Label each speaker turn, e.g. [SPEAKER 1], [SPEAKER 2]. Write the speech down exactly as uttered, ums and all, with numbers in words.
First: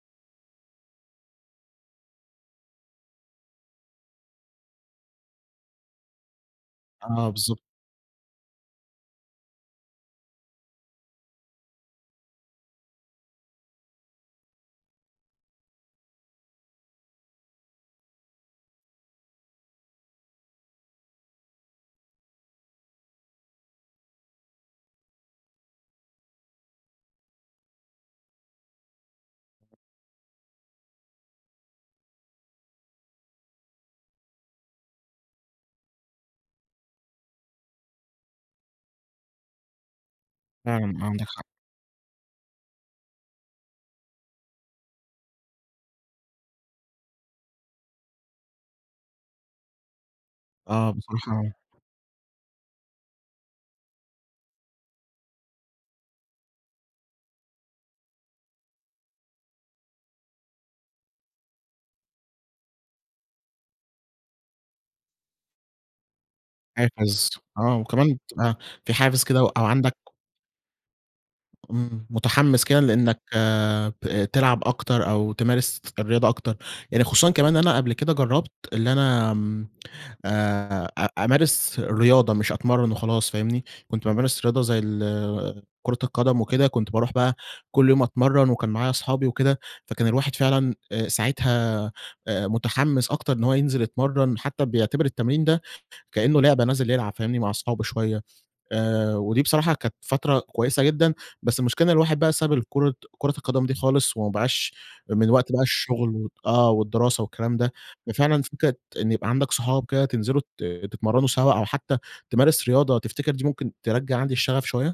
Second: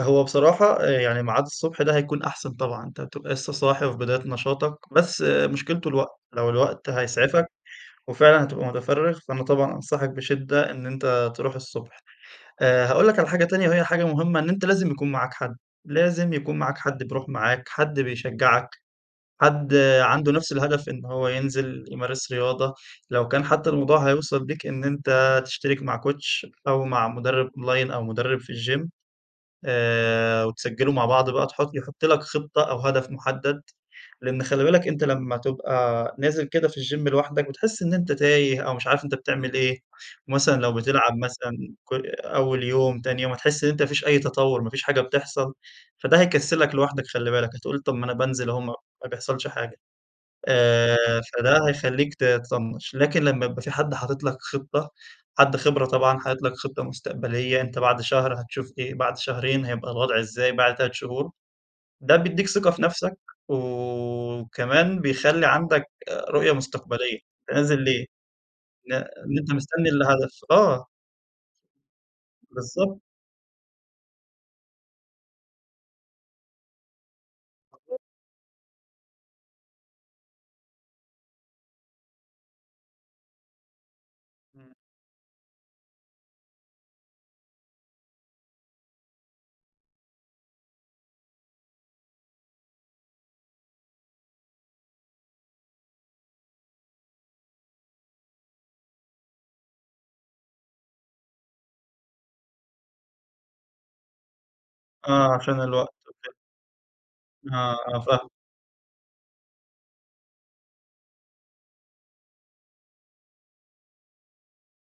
[SPEAKER 1] هو بصراحة، آآ يعني ميعاد الصبح ده هيكون أحسن طبعًا، أنت بتبقى لسّه صاحي وفي بداية نشاطَك، بس مشكلته الوقت، لو الوقت
[SPEAKER 2] آه
[SPEAKER 1] هيسعفَك
[SPEAKER 2] بالضبط.
[SPEAKER 1] وفعلًا هتبقى مُتفرِّغ، فأنا طبعًا أنصحَك بشدّة إن أنت تروح الصبح، آآ هاقول لَك على حاجة تانية وهي حاجة مُهمّة إن أنت لازم يكون معاك حد، لازم يكون معاك حد بيروح معاك، حد بيشجَّعك، حد عنده نفس الهدف إن هو ينزل يمارس رياضة، لو كان حتى الموضوع هيوصل بيك إن أنت تشترك مع Coach أو مع مُدرِّب اونلاين، أو مُدرِّب في الجيم آآ وتسجلوا مع بعض بقى تحط يحُط لَك خطّة أو هدف محدد، لأن خلِّ بالك أنت لمّا تبقى نازل كده في الجيم لوحدَك، بتحس إن أنت تايه أو مش عارف أنت بتعمل إيه، مثلًا لو
[SPEAKER 2] فعلًا
[SPEAKER 1] بتلعب
[SPEAKER 2] عندَك حق.
[SPEAKER 1] مثلًا كُ أول يوم تاني يوم هتحس إن أنت ما فيش أي تطور، ما فيش حاجة بتحصل، فده هيكسّلَك لوحدَك خلِّ بالك، هتقول طب ما أنا بانزل أهو ما ما بيحصلش حاجة،
[SPEAKER 2] آه
[SPEAKER 1] آآ
[SPEAKER 2] بصراحة أ
[SPEAKER 1] فده هيخلّيك تطنّش، لكن لمّا يبقى في حد حاطط لَك خطّة، حد خِبرة طبعًا حاطط لَك خطّة مستقبلية، أنت بعد شهر هتشوف إيه، بعد شهرين هيبقى الوضع إزاي، بعد تلات شهور. ده بيدّيك ثقة في نفسك، وكمان بيخَلّي عندك رؤية مستقبلية،
[SPEAKER 2] حافز
[SPEAKER 1] أنت
[SPEAKER 2] آه،
[SPEAKER 1] نازل ليه،
[SPEAKER 2] وكمان تبقى
[SPEAKER 1] ن
[SPEAKER 2] في حافز
[SPEAKER 1] إن
[SPEAKER 2] كده و
[SPEAKER 1] أنت
[SPEAKER 2] أو
[SPEAKER 1] مستني
[SPEAKER 2] عندك
[SPEAKER 1] الهدف آه.
[SPEAKER 2] إمم، مُتحمِّس كده
[SPEAKER 1] بالضبط.
[SPEAKER 2] لأنَّك بت تلعب أكتر، أو تمارس الرياضة أكتر، يعني خصوصًا كمان أنا قبل
[SPEAKER 1] [unintelligible]
[SPEAKER 2] كده جرَّبت إن أنا آمم، آآ، أ أمارس الرياضة، مش أتمرَّن وخلاص، فاهمني؟ كنت بامارس رياضة
[SPEAKER 1] إمم.
[SPEAKER 2] زي ال كورة القدم وكده، كنت باروح بقى كل يوم أتمرَّن وكان معايا أصحابي وكده، فكان الواحد فعلًا آآ ساعتها مُتحِّمس أكتر إن هو ينزل يتمرن، حتى بيعتبر التمرين ده، كأنّه لعبة نازل يلعب، فاهمني؟ مع أصحابه شويّة آآ ودي بصراحة كانت فترة كويسة جدًا، بس المشكلة إن الواحد بقى ساب الكورة كورة القدم دي خالص، وما بقاش من
[SPEAKER 1] آه،
[SPEAKER 2] وقت
[SPEAKER 1] علشان
[SPEAKER 2] بقى
[SPEAKER 1] الوقت
[SPEAKER 2] الشغل ود
[SPEAKER 1] وكده.
[SPEAKER 2] آه، والدراسة والكلام ده،
[SPEAKER 1] آه، آه فاهمَك.
[SPEAKER 2] ففعلًا فكرة إن يبقى عندَك صُحاب كده تنزلوا تت تتمرنوا سوا أو حتى تمارس رياضة، تفتكر دي ممكن ترجَّع عندي الشغف شوية؟